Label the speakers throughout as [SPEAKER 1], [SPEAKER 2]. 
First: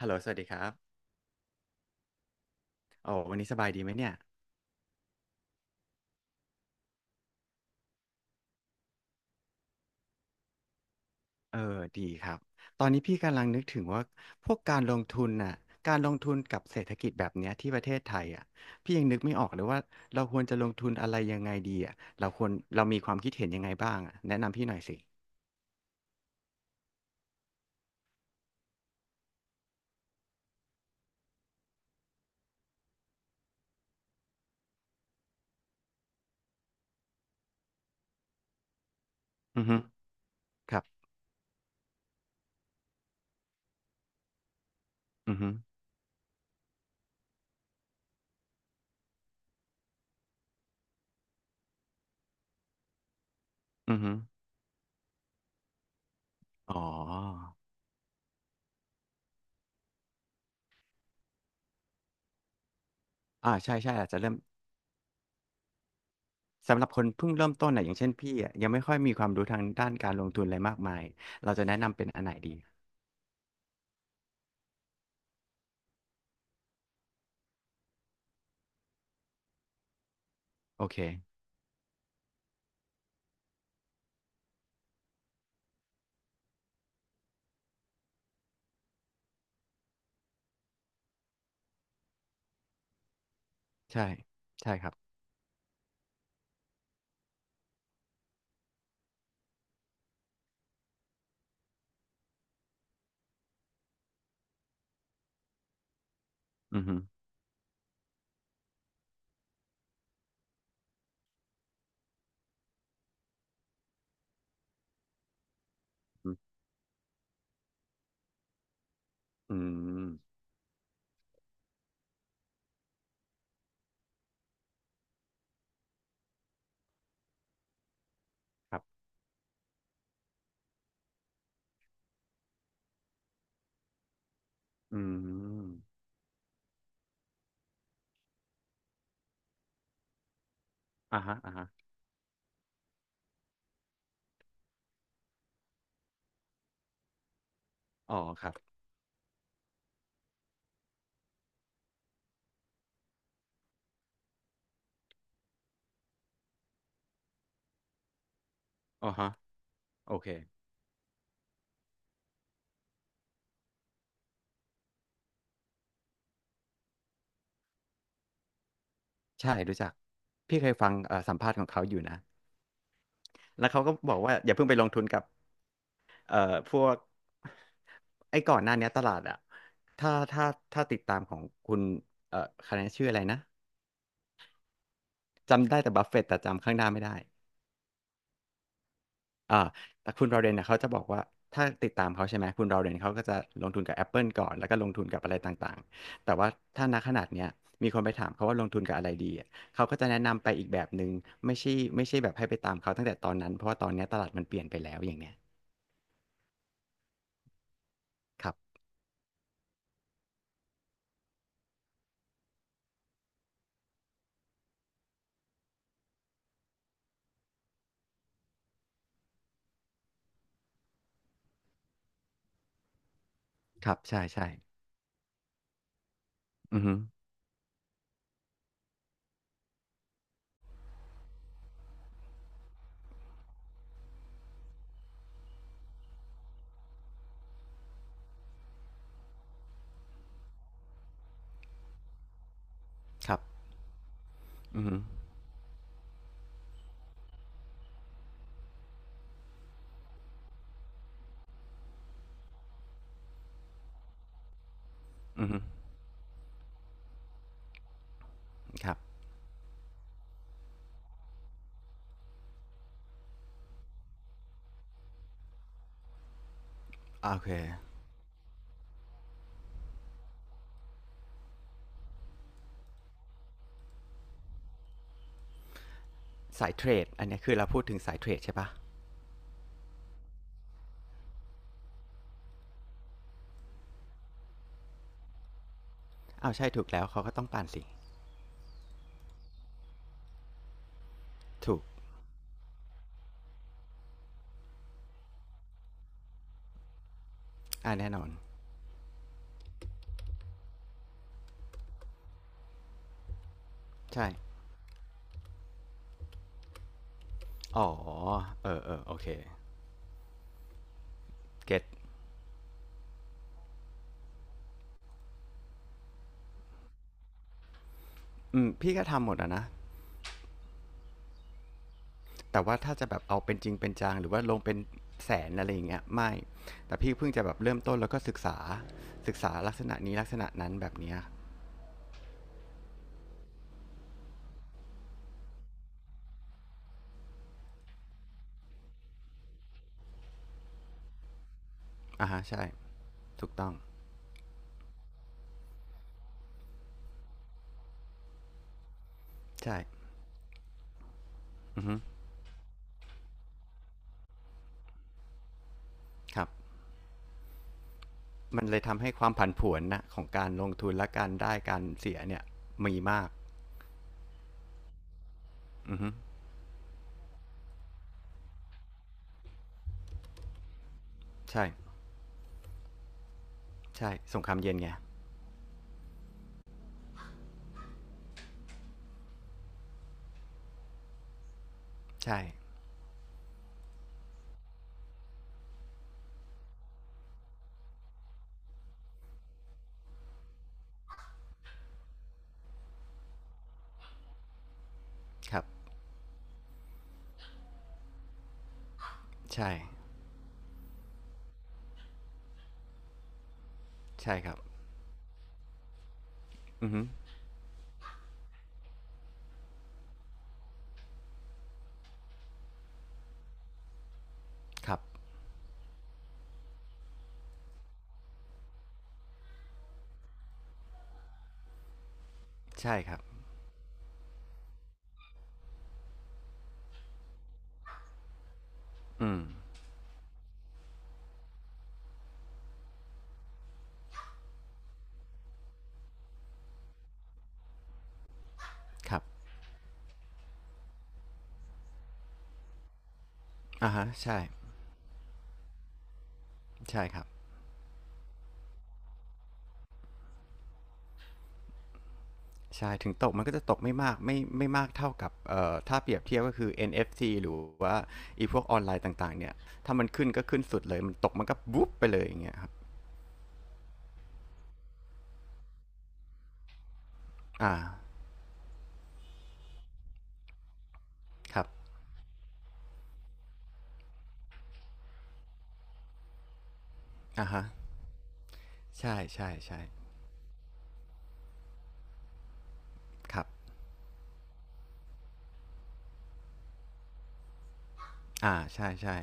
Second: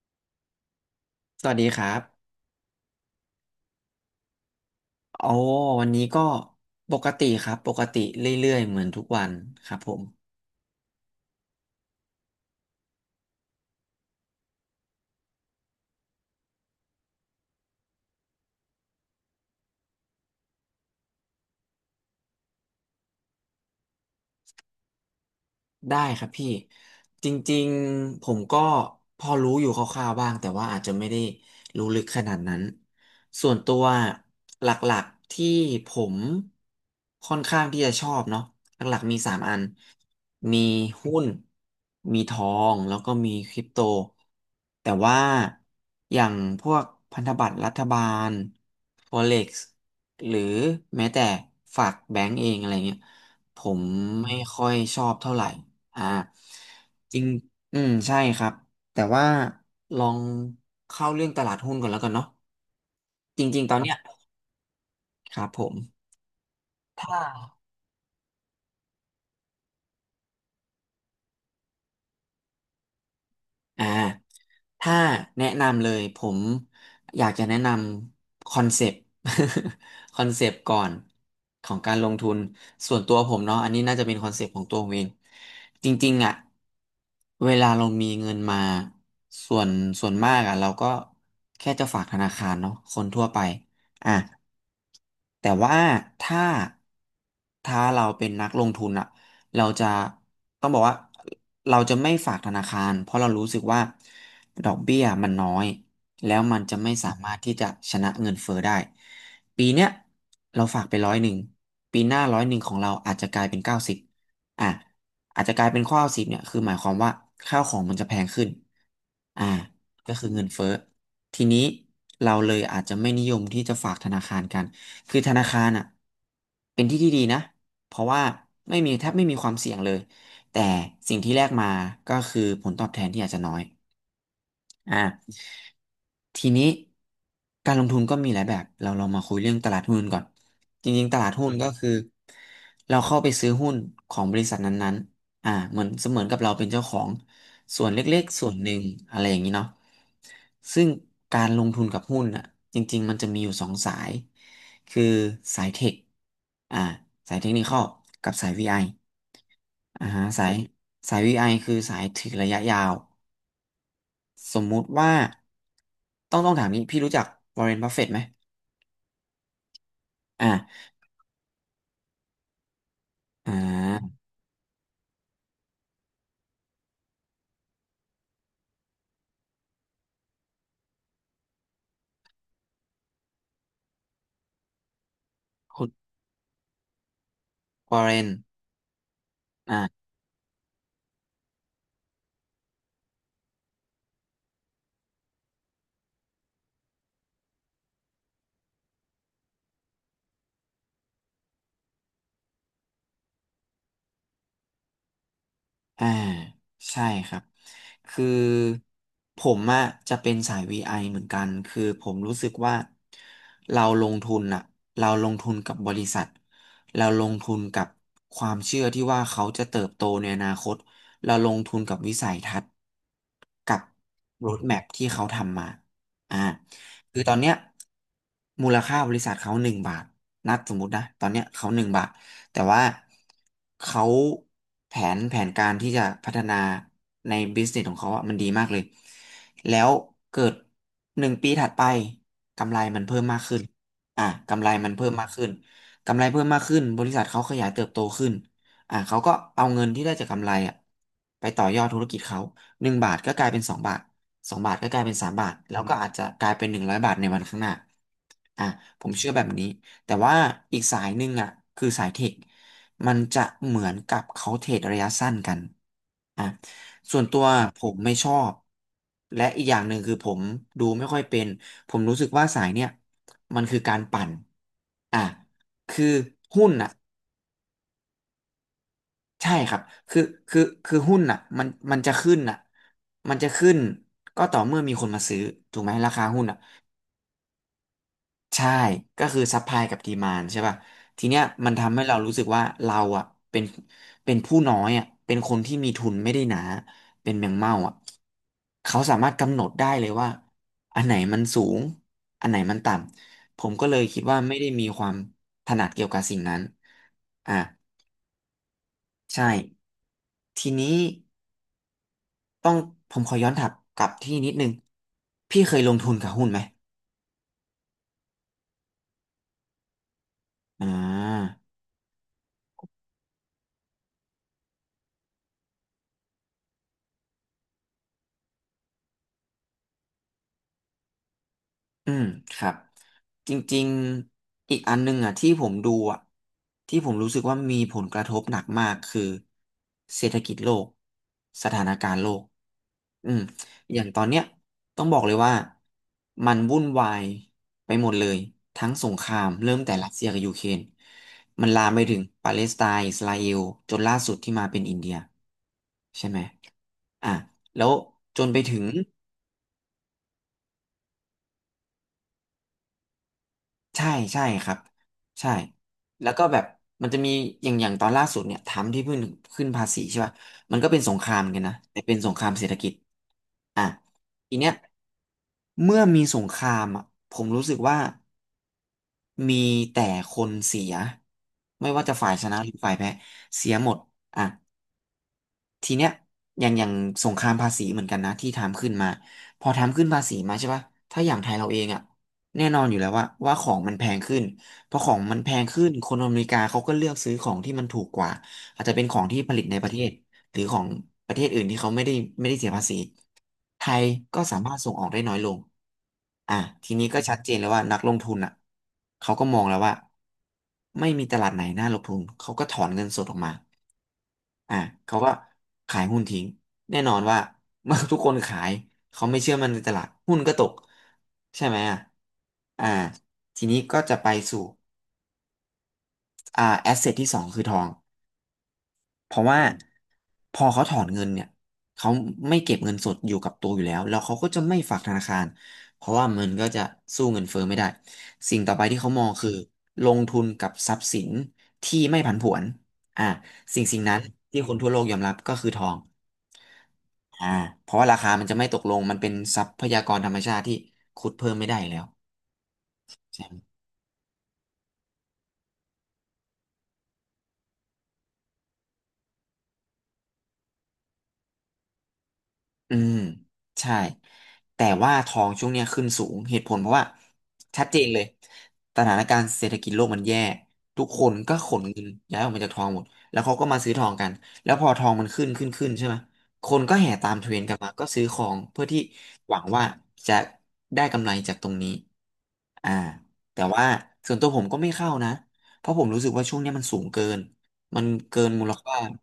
[SPEAKER 1] ฮัลโหลสวัสดีครับ
[SPEAKER 2] สวัสดีครับ
[SPEAKER 1] โอ้วันนี้สบายดีไหมเนี่ย
[SPEAKER 2] โอ้วันนี้ก็ปกติครับ ปกติเรื่อยๆเหมือนทุกวันครับผม
[SPEAKER 1] เออดีครับตอนนี้พี่กำลังนึกถึงว่า พวกการลงทุนน่ะการลงทุนกับเศรษฐกิจแบบเนี้ยที่ประเทศไทยอ่ะพี่ยังนึกไม่ออกเลยว่าเราควรจะลงทุนอะไรยังไงดีอ่ะเรามีความคิดเห็น
[SPEAKER 2] ได้ครับพี่จริงๆผมก็พอรู้อยู่คร่าวๆบ้างแต่ว่าอาจจะไม่ได้รู้ลึกขนาดนั้นส่วนตัวหลักๆที่ผมค่อนข้างที่จะชอบเนาะหลักๆมีสามอัน
[SPEAKER 1] อือฮึ
[SPEAKER 2] มี
[SPEAKER 1] ครับ
[SPEAKER 2] หุ้นมีทองแล้วก็มีคริปโตแต่ว่า
[SPEAKER 1] อือฮึ
[SPEAKER 2] อย่างพวกพันธบัตรรัฐบาล Forex หรือแม้แต่ฝากแบงก์เองอะไรเงี้ยผม
[SPEAKER 1] อือฮึ
[SPEAKER 2] ไม่ค่อยชอบเท่าไหร่ อ่า
[SPEAKER 1] อ๋อ
[SPEAKER 2] จริงอืมใช่ครับแต่ว่าลองเข้าเรื่องตลาดหุ้นก่อนแล้วกันเนาะจ
[SPEAKER 1] อ่า
[SPEAKER 2] ริงๆต
[SPEAKER 1] ใช่
[SPEAKER 2] อน
[SPEAKER 1] ใช่
[SPEAKER 2] เนี้ย
[SPEAKER 1] อาจจะเริ่ม
[SPEAKER 2] ครับผม
[SPEAKER 1] สำหรับคนเพิ่งเริ่มต้นน่ะอย่างเช่นพี่อ่ะยังไม่ค่อยมีความรู้ทางด้านการลงทุนอะไรมากมายเราจะแนะนำเป็นอันไหนดี
[SPEAKER 2] อ่า ถ้าแนะนำเลยผมอยากจะแนะนำคอนเซปต์ คอนเซปต์ก่อ
[SPEAKER 1] โอ
[SPEAKER 2] น
[SPEAKER 1] เค
[SPEAKER 2] ของการลงทุนส่วนตัวผมเนาะอันนี้น่าจะเป็นคอนเซปต์ของตัวผมเองจริงๆอ่ะเวลาเรามีเงินมาส่วนส่วนมากอ่ะเราก็แค่จะฝากธนาคารเนาะคนทั่วไป
[SPEAKER 1] ใช่
[SPEAKER 2] อ่ะ
[SPEAKER 1] ใช่ครับ
[SPEAKER 2] แต่ว่าถ้าถ้าเราเป็นนักลงทุนอะ เราจะต้องบอกว่าเราจะไม่ฝากธนาคารเพราะเรารู้สึกว่าดอกเบี้ยมันน้อยแล้วมันจะ
[SPEAKER 1] อือ
[SPEAKER 2] ไม่
[SPEAKER 1] ฮึ
[SPEAKER 2] สามารถที่จะชนะเงินเฟ้อได้ปีเนี้ยเราฝากไปร้อยหนึ่งปีหน้าร้อยหนึ่งของเราอาจจะกลายเป็นเก้าสิบอ่ะอาจจะกลายเป็นข้อสิบ
[SPEAKER 1] อื
[SPEAKER 2] เนี่ย
[SPEAKER 1] ม
[SPEAKER 2] คือหมายความว่าข้าวของมันจะแพงขึ้นอ่า
[SPEAKER 1] อื
[SPEAKER 2] ก็คือ
[SPEAKER 1] ม
[SPEAKER 2] เงินเฟ้อทีนี้เราเลยอาจจะไม่นิยมที่จะฝากธนาคารกันคือธนาคารอ่ะเป็นที่ที่ดีนะ เพราะว่า
[SPEAKER 1] ค
[SPEAKER 2] ไม่
[SPEAKER 1] รั
[SPEAKER 2] มี
[SPEAKER 1] บ
[SPEAKER 2] แทบไม่มีความเสี่ยงเลยแต่สิ่งที่แลกมาก็คือผลตอบแทนที่อาจจะน้อย
[SPEAKER 1] อื
[SPEAKER 2] อ่า
[SPEAKER 1] ม
[SPEAKER 2] ทีนี้การลงทุนก็มีหลายแบบเราลองมาคุยเรื่องตลาดหุ้นก่อนจริงๆต
[SPEAKER 1] อ่า
[SPEAKER 2] ลาด
[SPEAKER 1] ฮะ
[SPEAKER 2] หุ้
[SPEAKER 1] อ่า
[SPEAKER 2] น
[SPEAKER 1] ฮะ
[SPEAKER 2] ก็คือเราเข้าไปซื้อหุ้นของบริษัทนั้นๆอ่าเหมือนเสมือนกับเราเป็นเจ้าของส่วน
[SPEAKER 1] อ๋
[SPEAKER 2] เล็
[SPEAKER 1] อ
[SPEAKER 2] กๆ
[SPEAKER 1] ค
[SPEAKER 2] ส่
[SPEAKER 1] รั
[SPEAKER 2] ว
[SPEAKER 1] บ
[SPEAKER 2] นหนึ่งอะไรอย่างนี้เนาะซึ่งการลงทุนกับหุ้นอ่ะจริงๆมันจะมีอยู่สองสายคือสายเทคอ่าสายเทคนิคอลกับสาย VI อ
[SPEAKER 1] อ๋อฮะ
[SPEAKER 2] อ่า
[SPEAKER 1] โอ
[SPEAKER 2] ฮะ
[SPEAKER 1] เค
[SPEAKER 2] สาย VI คือสายถือระยะยาว สมมุติว่าต้องถามนี้พี่รู้จักวอร์เรนบัฟเฟตต์ไหม
[SPEAKER 1] ใช่รู้จักพี่เคย
[SPEAKER 2] อ่า
[SPEAKER 1] ฟังสัมภาษณ์ของเขาอยู่นะ
[SPEAKER 2] อ่
[SPEAKER 1] แล้วเขาก็บอ
[SPEAKER 2] า
[SPEAKER 1] กว่า อย่าเพิ่งไปลงทุนกับเอ่อพวก ไอ้ก่อนหน้าเนี้ยตลาดอะถ้าถ้าถ้าติดตามของคุณเอ่อคะแนนชื่ออะไรนะ จำได้
[SPEAKER 2] คุณ
[SPEAKER 1] แต่บัฟเฟตต์แต่จำข้างหน้าไม่ได้
[SPEAKER 2] วอร์เรน
[SPEAKER 1] อ่า
[SPEAKER 2] อ่ะ
[SPEAKER 1] แต่คุณราเรนเนี่ยเขาจะบอกว่าถ้าติดตามเขาใช่ไหมคุณราเรนเขาก็จะลงทุนกับ Apple ก่อนแล้วก็ลงทุนกับอะไรต่างๆแต่ว่าถ้าณขนาดเนี้ยมีคนไปถามเขาว่าลงทุนกับอะไรดีอะเขาก็จะแนะนำไปอีกแบบหนึ่งไม่ใช่ไม่ใช่แบบให้ไปตามเขาตั้งแต่ตอนนั้นเพราะว่าตอนเนี้ยตลาดมันเปลี่ยนไปแล้วอย่างเนี้ย
[SPEAKER 2] อ่าใช่ครับคือ
[SPEAKER 1] ครับ
[SPEAKER 2] ผมอะจะเป็นสายวีไอเหมือนกันคือผมรู้สึกว่าเราลงทุนอะเราลงทุนกับบริษัทเราลงทุนกับความเชื่อที่ว่าเขาจะเติบโตในอนาคตเราลงทุนกับวิสัยทัศน์กับ
[SPEAKER 1] ครับใช่
[SPEAKER 2] โร
[SPEAKER 1] ใช่
[SPEAKER 2] ดแมพที่เขาทำมาอ่า
[SPEAKER 1] อือฮึ
[SPEAKER 2] คือตอนเนี้ยมูลค่าบริษัทเขาหนึ่งบาทนัดสมมตินะตอนเนี้ยเขาหนึ่งบาท แต่ว่าเขาแผนการที่จะพัฒนาในบิสเนสของเขาอะมันดีมากเลยแล้วเกิดหนึ่งปีถัดไปกำไรมันเพิ่ม
[SPEAKER 1] ครั
[SPEAKER 2] มาก
[SPEAKER 1] บ
[SPEAKER 2] ขึ้นอ่ะกำไร
[SPEAKER 1] อือ
[SPEAKER 2] มัน
[SPEAKER 1] ฮึ
[SPEAKER 2] เพิ่มมากขึ้นกำไรเพิ่มมากขึ้นบริษัทเขาขยายเติบโตขึ้นอ่ะเขาก็เอาเงินที่ได้จากกำไรอ่ะไปต่อยอดธุรกิจเขาหนึ่งบาทก็กลายเป็นสองบาทสองบาทก็กลายเป็นสาม
[SPEAKER 1] อื
[SPEAKER 2] บา
[SPEAKER 1] อ
[SPEAKER 2] ท
[SPEAKER 1] ฮึ
[SPEAKER 2] แล้วก็อาจจะกลายเป็นหนึ่งร้อยบาทในวันข้างหน้าอ่ะ
[SPEAKER 1] ครับ
[SPEAKER 2] ผมเชื่อแบบนี้ แต่ว่าอีกสายหนึ่งอ่ะคือสายเทคมันจะเหมือนกับเขาเทรดระยะสั้นกันอ่ะส่วน
[SPEAKER 1] อ่า
[SPEAKER 2] ตั
[SPEAKER 1] โอ
[SPEAKER 2] ว
[SPEAKER 1] เค
[SPEAKER 2] คผมไม่ชอบและอีกอย่างหนึ่งคือผมดูไม่ค่อยเป็นผมรู้สึกว่าสายเนี่ยมันคือการปั่นอ่ะคือหุ้
[SPEAKER 1] สา
[SPEAKER 2] น
[SPEAKER 1] ยเท
[SPEAKER 2] อ่ะ
[SPEAKER 1] รดอันเนี้ยคือเราพูดถึงสายเทรดใช่ปะ
[SPEAKER 2] ใช่ครับคือคือหุ้นอ่ะมันจะขึ้นอ่ะมันจะขึ้นก็ต่อเมื่อมีคนมาซื้อถูกไหมราคาหุ้น
[SPEAKER 1] อ้าว
[SPEAKER 2] อ่ะ
[SPEAKER 1] ใช่ถูกแล้วเขาก็ต้องปั่นสิ
[SPEAKER 2] ใช่ก็คือซัพพลายกับดีมานใช่ป่ะทีเนี้ยมัน
[SPEAKER 1] ถูก
[SPEAKER 2] ทำให้เรารู้สึกว่าเราอ่ะเป็นเป็นผู้น้อยอ่ะเป็นคนที่มีทุนไม่ได้หนาเป็นแมงเม่าอ่ะ
[SPEAKER 1] อ่าแน่นอน
[SPEAKER 2] เขาสามารถกำหนดได้เลยว่าอันไหนมันสูงอันไหนมันต่ำผมก็เลยคิด
[SPEAKER 1] ใช่
[SPEAKER 2] ว่าไม่ได้มีความถนัดเกี่ยวกับสิ่งนั้นอ่ะ
[SPEAKER 1] อ๋อเออเออโอเค
[SPEAKER 2] ใช่ทีนี้
[SPEAKER 1] เก็ต
[SPEAKER 2] ต้องผมขอย้อนถับกลับที่นิดนึงพี่เคยลงทุนกับหุ้นไหม
[SPEAKER 1] อืมพี่ก็ทำหมดอะนะ
[SPEAKER 2] อ่า
[SPEAKER 1] แต่ว่าถ้าจะแบบเอาเป็นจริงเป็นจังหรือว่าลงเป็นแสนอะไรอย่างเงี้ยไม่แต่พี่เพิ่งจะแบบเริ่มต้นแล้วก็ศึกษาลักษณะนี้ลักษณะนั้นแบบเนี้ย
[SPEAKER 2] อืมครับจริงๆอีกอันหนึงอ่ะที่ผมดูอ่ะที่ผมรู้สึกว่ามีผลกระทบหนักมากคือเศรษฐกิจโลกสถานการณ์โล
[SPEAKER 1] อ่าฮะ
[SPEAKER 2] ก
[SPEAKER 1] ใช่
[SPEAKER 2] อืม
[SPEAKER 1] ถูกต้อง
[SPEAKER 2] อย่างตอนเนี้ยต้องบอกเลยว่ามันวุ่นวายไปหมดเลยทั้งสงครามเริ่
[SPEAKER 1] ใช่
[SPEAKER 2] มแต่รัสเซียกับยูเครนมัน
[SPEAKER 1] อื
[SPEAKER 2] ลา
[SPEAKER 1] อ
[SPEAKER 2] ม
[SPEAKER 1] ฮึ
[SPEAKER 2] ไปถึงปาเลสไตน์อิสราเอลจนล่าสุดที่มาเป็นอินเดียใช่ไหม
[SPEAKER 1] ครับ
[SPEAKER 2] อ่ะแล้วจนไป
[SPEAKER 1] มันเล
[SPEAKER 2] ถึ
[SPEAKER 1] ย
[SPEAKER 2] ง
[SPEAKER 1] ทำให้ความผันผวนนะของการลงทุนและการได้การเสียเนี่ยมีมาก
[SPEAKER 2] ใช่ใช่ครับใช่
[SPEAKER 1] อือฮึ
[SPEAKER 2] แล้วก็แบบมันจะมีอย่างตอนล่าสุดเนี่ยทำที่เพิ่งขึ้นภาษีใช่ป่ะมันก็เป็นสงครามเหมือนกัน
[SPEAKER 1] ใช่
[SPEAKER 2] นะแต่เป็นสงครามเศรษฐกิจอ่ะ
[SPEAKER 1] ใช่สงค
[SPEAKER 2] ที
[SPEAKER 1] ราม
[SPEAKER 2] เนี้ย
[SPEAKER 1] เย็นไง
[SPEAKER 2] เมื่อมีสงครามอ่ะผมรู้สึกว่ามีแต่คนเสียไม่ว่าจะฝ่าย
[SPEAKER 1] ใช่
[SPEAKER 2] ชนะหรือฝ่ายแพ้เสียหมดอ่ะ ทีเนี้ยอย่างสงครามภาษีเหมือนกันนะที่ถามขึ้นมาพอทำขึ้นภาษีมาใช่ปะถ้าอย่างไทยเราเองอ่ะแน่นอนอยู่แล้วว่าของมันแพงขึ้นพอของมันแพ
[SPEAKER 1] ครั
[SPEAKER 2] ง
[SPEAKER 1] บ
[SPEAKER 2] ขึ้นคนอเมริกาเขาก็เลือกซื้อของที่มันถูกกว่าอาจจะเป็นของที่ผลิต
[SPEAKER 1] ใช่
[SPEAKER 2] ในประเทศหรือของประเทศอื่นที่เขาไม่ได้เสียภาษีไทย
[SPEAKER 1] ใช่
[SPEAKER 2] ก็
[SPEAKER 1] ครั
[SPEAKER 2] สา
[SPEAKER 1] บ
[SPEAKER 2] มารถส่งออกได้น้อยลงอ่ะ
[SPEAKER 1] อื
[SPEAKER 2] ที
[SPEAKER 1] อฮึ
[SPEAKER 2] นี้ก็ชัดเจนแล้วว่านักลงทุนอ่ะเขาก็มองแล้วว่าไม่มีตลาดไหนน่าลงทุนเขาก็ถอนเงินสดออกมา อ่ะ
[SPEAKER 1] ครับ
[SPEAKER 2] เขาก็ขายหุ้นทิ้งแน่นอนว่า เมื่อทุกคนขายเขาไม่เชื่อมันในตลาดหุ้นก็ตกใช่ไหมอ่ะอ่า
[SPEAKER 1] ใช่ครับ
[SPEAKER 2] ทีนี้ก็จะไปสู่แอสเซทที่สองคือทองเพ
[SPEAKER 1] อืม
[SPEAKER 2] ราะว่าพอเขาถอนเงินเนี่ยเขาไม่เก็บเงินสดอยู่กับตัวอยู่แล้วแล้วเขาก็จะไม่ฝากธนาคารเพราะว่ามันก็จะสู้เงินเฟ้อไม่ได้สิ่งต่อไปที่เขา
[SPEAKER 1] ครั
[SPEAKER 2] ม
[SPEAKER 1] บ
[SPEAKER 2] องคือลงทุนกับทรัพย์สินที่ไม่ผันผวนอ่าสิ่ง
[SPEAKER 1] อะ
[SPEAKER 2] สิ่ง
[SPEAKER 1] ฮะ
[SPEAKER 2] นั้น
[SPEAKER 1] ใช่
[SPEAKER 2] ที่คนทั่วโลกยอมรับก็คือทอง
[SPEAKER 1] ใช่ครับ
[SPEAKER 2] อ่าเพราะว่าราคามันจะไม่ตกลง มันเป็นทรัพยากรธรรมชาติที่ขุดเพิ่มไม่ได้อยู่แล้ว
[SPEAKER 1] ใช่ถึงตกมันก็จะตกไม่มากไม่มากเท่ากับเอ่อถ้าเปรียบเทียบก็คือ NFC หรือว่าไอีพวกออนไลน์ต่างๆเนี่ยถ้ามันขึ้นก็ขึ้นสุดเลยมันตกมันก็บุ๊บไปเลยอย่างเงี้ยครับ
[SPEAKER 2] อืมใช่แต่ว่าทองช่วงเนี้ยขึ้นสูงเหตุผลเพราะว่า
[SPEAKER 1] อ่า
[SPEAKER 2] ชัดเจนเลยสถานการณ์เศรษฐกิจโลกมันแย่ทุกคนก็
[SPEAKER 1] ครับ
[SPEAKER 2] ขนเงินย้ายออกมาจากทองหมดแล้วเขาก็มาซื้อทองกันแล้วพอทองมันขึ้นใช่ไหมคนก็แห่ตามเท
[SPEAKER 1] อ่
[SPEAKER 2] รน
[SPEAKER 1] ฮะ
[SPEAKER 2] ด์กันมาก็ซื้อของเพื่อที่
[SPEAKER 1] ใช่ใช่
[SPEAKER 2] หวัง
[SPEAKER 1] ใช่
[SPEAKER 2] ว่าจะได้กำไรจากตรงนี้อ่า
[SPEAKER 1] ครับ
[SPEAKER 2] แต่ว่าส่วนตัวผมก็ไม่เข้านะเพราะผมรู้สึกว่าช่วงเนี้ยมันสูงเกินมันเกิน
[SPEAKER 1] อ่า
[SPEAKER 2] มูล
[SPEAKER 1] ใช่
[SPEAKER 2] ค่า
[SPEAKER 1] ใช่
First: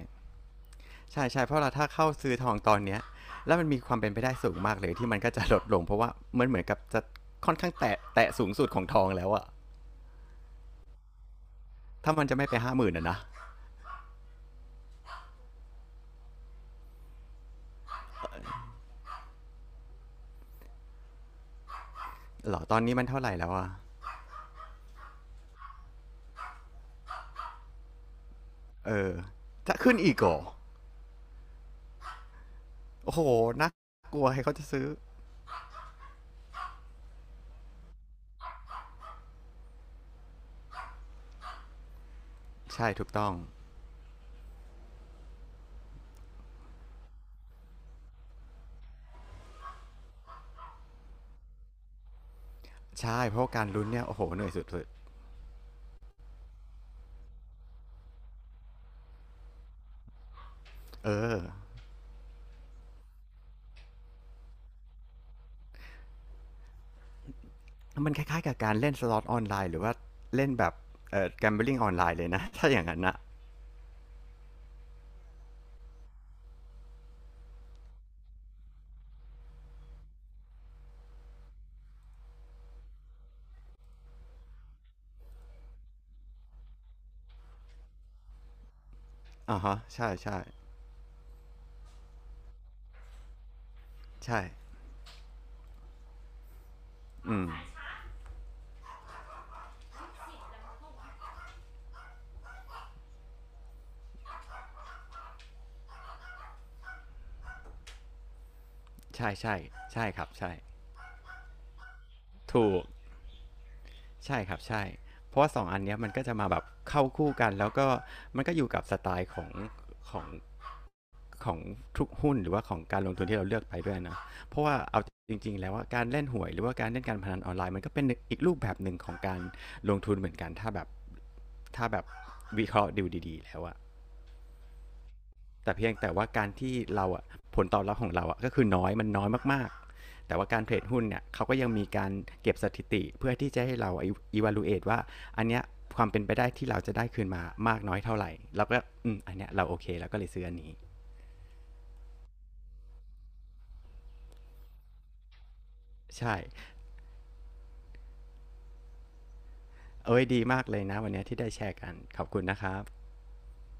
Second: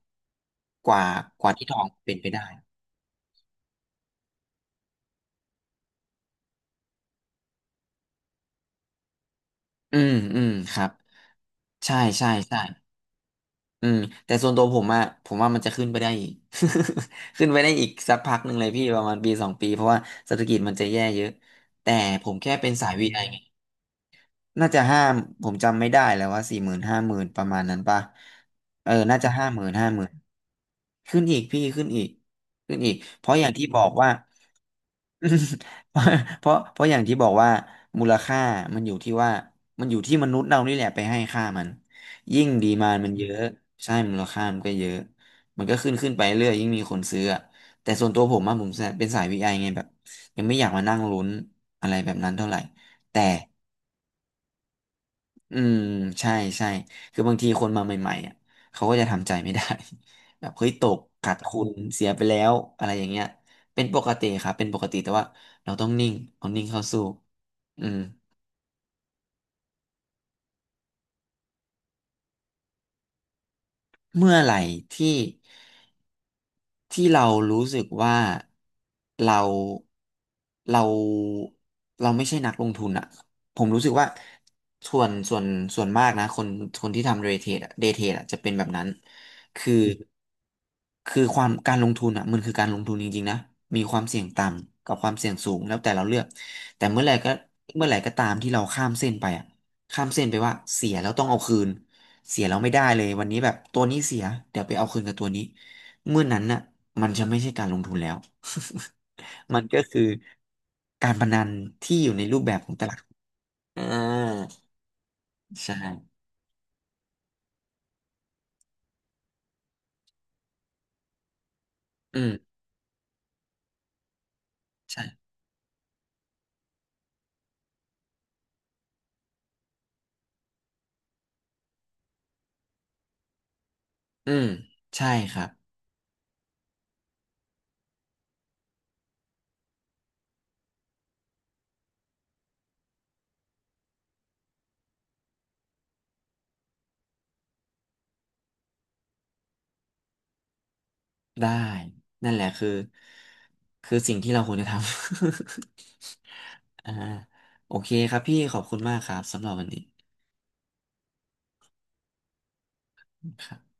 [SPEAKER 2] กว่า
[SPEAKER 1] ใช่ใช่
[SPEAKER 2] กว่า
[SPEAKER 1] เพราะ
[SPEAKER 2] ที่
[SPEAKER 1] เรา
[SPEAKER 2] ทอง
[SPEAKER 1] ถ้าเข้า
[SPEAKER 2] เป็นไป
[SPEAKER 1] ซื้อ
[SPEAKER 2] ได้
[SPEAKER 1] ทองตอนเนี้ยแล้วมันมีความเป็นไปได้สูงมากเลยที่มันก็จะลดลงเพราะว่ามันเหมือนกับจะค่อนข้างแตะสูงสุดของทองแล้วอะ
[SPEAKER 2] อืมครับใช่
[SPEAKER 1] ถ้ามัน
[SPEAKER 2] ใช่
[SPEAKER 1] จะไม่ไป
[SPEAKER 2] ใช่
[SPEAKER 1] 50,000อะนะ
[SPEAKER 2] อืมแต่ส่วนตัวผมอะผมว่ามันจะขึ้นไปได้อีก ขึ้นไปได้อีกสักพักหนึ่งเลยพี่ประมาณปีสองปีเพราะว่าเศรษฐกิจมันจะแย่เยอะแต่ผมแค่
[SPEAKER 1] เหรอ
[SPEAKER 2] เป็น
[SPEAKER 1] ตอน
[SPEAKER 2] สาย
[SPEAKER 1] นี้มั
[SPEAKER 2] วี
[SPEAKER 1] น
[SPEAKER 2] ไอ
[SPEAKER 1] เท่าไหร่แล้ว
[SPEAKER 2] ไง
[SPEAKER 1] อะ
[SPEAKER 2] น่าจะห้ามผมจำไม่ได้แล้วว่าสี่หมื่นห้าหมื่นประมาณนั้นป่ะเออ
[SPEAKER 1] เออ
[SPEAKER 2] น่าจะห้าหมื่น
[SPEAKER 1] จะ
[SPEAKER 2] ห้า
[SPEAKER 1] ขึ้น
[SPEAKER 2] หมื่น
[SPEAKER 1] อีกเหรอ
[SPEAKER 2] ขึ้นอีกพี่ขึ้นอีก
[SPEAKER 1] โอ้โห
[SPEAKER 2] เพราะอย่างที่
[SPEAKER 1] น่า
[SPEAKER 2] บอกว่า
[SPEAKER 1] กลัวให้เขาจะซื้อ
[SPEAKER 2] อืม เพราะอย่างที่บอกว่ามูลค่ามันอยู่ที่ว่ามันอยู่ที่มนุษย์เรานี่แหละไปให้ค่ามันยิ่งดี
[SPEAKER 1] ใช่
[SPEAKER 2] มาน
[SPEAKER 1] ถู
[SPEAKER 2] มั
[SPEAKER 1] ก
[SPEAKER 2] นเย
[SPEAKER 1] ต้อง
[SPEAKER 2] อะใช่มูลค่ามันก็เยอะมันก็ขึ้นไปเรื่อยยิ่งมีคนซื้ออะแต่ส่วนตัวผมอะผมเป็นสายวีไอไงแบบยังไม่อยากมานั่งลุ้นอะไรแบบนั้นเท่าไหร่
[SPEAKER 1] ใช่
[SPEAKER 2] แต่
[SPEAKER 1] เพราะว่าการลุ้นเนี่ยโอ้โหเหนื่อยสุด
[SPEAKER 2] อืมใช่ใช่คือบางทีคนมาใหม่ๆอ่ะเขาก็จะทำใจไม่ได้ แบบเฮ้ยตก
[SPEAKER 1] ๆเอ
[SPEAKER 2] ขาด
[SPEAKER 1] อ
[SPEAKER 2] ทุนเสียไปแล้วอะไรอย่างเงี้ยเป็นปกติครับเป็นปกติแต่ว่าเราต้องนิ่งเอานิ่งเข้าสู้อืม
[SPEAKER 1] มันคล้ายๆกับการเล่นสล็อตออนไลน์หรือว่าเล่นแบบแกมเบลิงออนไลน์เลยนะ ถ้าอย่างนั้นนะ
[SPEAKER 2] เมื่อไหร่ที่ ที่เรารู้สึกว่าเราเราเราไม่ใช่นักลงทุนอะผมรู้สึกว่าส่วนส่วนส่วนมากนะคนคนที่ทำเดย์เทรดอะเดย์เทรดอะจะเป็นแบบนั้น
[SPEAKER 1] อ่า
[SPEAKER 2] คือ
[SPEAKER 1] ฮะใช่ใช่
[SPEAKER 2] คือความการลงทุนอ่ะมันคือการลงทุนจริงๆนะมีความเสี่ยง
[SPEAKER 1] ใช่
[SPEAKER 2] ต่ำกับความเสี่ยงสูงแล้วแต่เราเลือกแต่เมื่อไหร่ก็
[SPEAKER 1] อืม
[SPEAKER 2] เมื่อไหร่ก็ตามที่เราข้ามเส้นไปอ่ะข้ามเส้นไปว่าเสียแล้วต้องเอาคืนเสียแล้วไม่ได้เลยวันนี้แบบตัวนี้เสียเดี๋ยวไปเอาคืนกับตัวนี้ เมื่อนั้นน่ะมันจะไม่ใช่การลงทุนแล้ว
[SPEAKER 1] ใช่ ใช่
[SPEAKER 2] มันก็คือ
[SPEAKER 1] ใช่ครับใช่
[SPEAKER 2] การพนันที่อยู่ในรูปแบบ
[SPEAKER 1] ถู
[SPEAKER 2] ของต
[SPEAKER 1] ก
[SPEAKER 2] ลาดหุ้นอ่า
[SPEAKER 1] ใช่ครับใช่เพราะว่าสอ
[SPEAKER 2] ใ
[SPEAKER 1] งอันเนี้ยมัน
[SPEAKER 2] ช่
[SPEAKER 1] ก็จะมาแบบเข้าคู่กันแล้วก็มันก็อยู่กับสไตล์ของ ของทุก
[SPEAKER 2] อื
[SPEAKER 1] หุ้นหรือ
[SPEAKER 2] ม
[SPEAKER 1] ว่าของการลงทุนที่เราเลือกไปด้วยนะเพราะว่าเอา
[SPEAKER 2] ใช่
[SPEAKER 1] จริงๆแล้วว่าการเล่นหวยหรือว่าการเล่นการพนันออนไลน์มันก็เป็นอีกรูปแบบหนึ่งของการลงทุนเหมือนกันถ้าแบบวิเคราะห์ดูดีๆแล้วอะ
[SPEAKER 2] อืมใช่ครับ
[SPEAKER 1] แต่เพียงแต่ว่าการที่เราอะผลตอบรับของเราอะก็คือน้อยมันน้อยมากๆแต่ว่าการเทรดหุ้นเนี่ยเขาก็ยังมีการเก็บสถิติเพื่อที่จะให้เรา evaluate ว่าอันเนี้ยความเป็นไปได้ที่เราจะได้คืนมามากน้อยเท่าไหร่แล้วก็อืมอันเนี้ยเราโอเคแล้วก็เลยซื้ออันนี้
[SPEAKER 2] ได้นั่นแหละคือสิ่งที่เราควรจะทำ
[SPEAKER 1] ใช่
[SPEAKER 2] อ่าโอเคครับพี่ขอบคุณมากครับสำหรับวันนี้
[SPEAKER 1] เอ้ยดีมากเลยนะวันนี้ที่ได้แชร์กันขอบคุณนะครับ
[SPEAKER 2] ครับ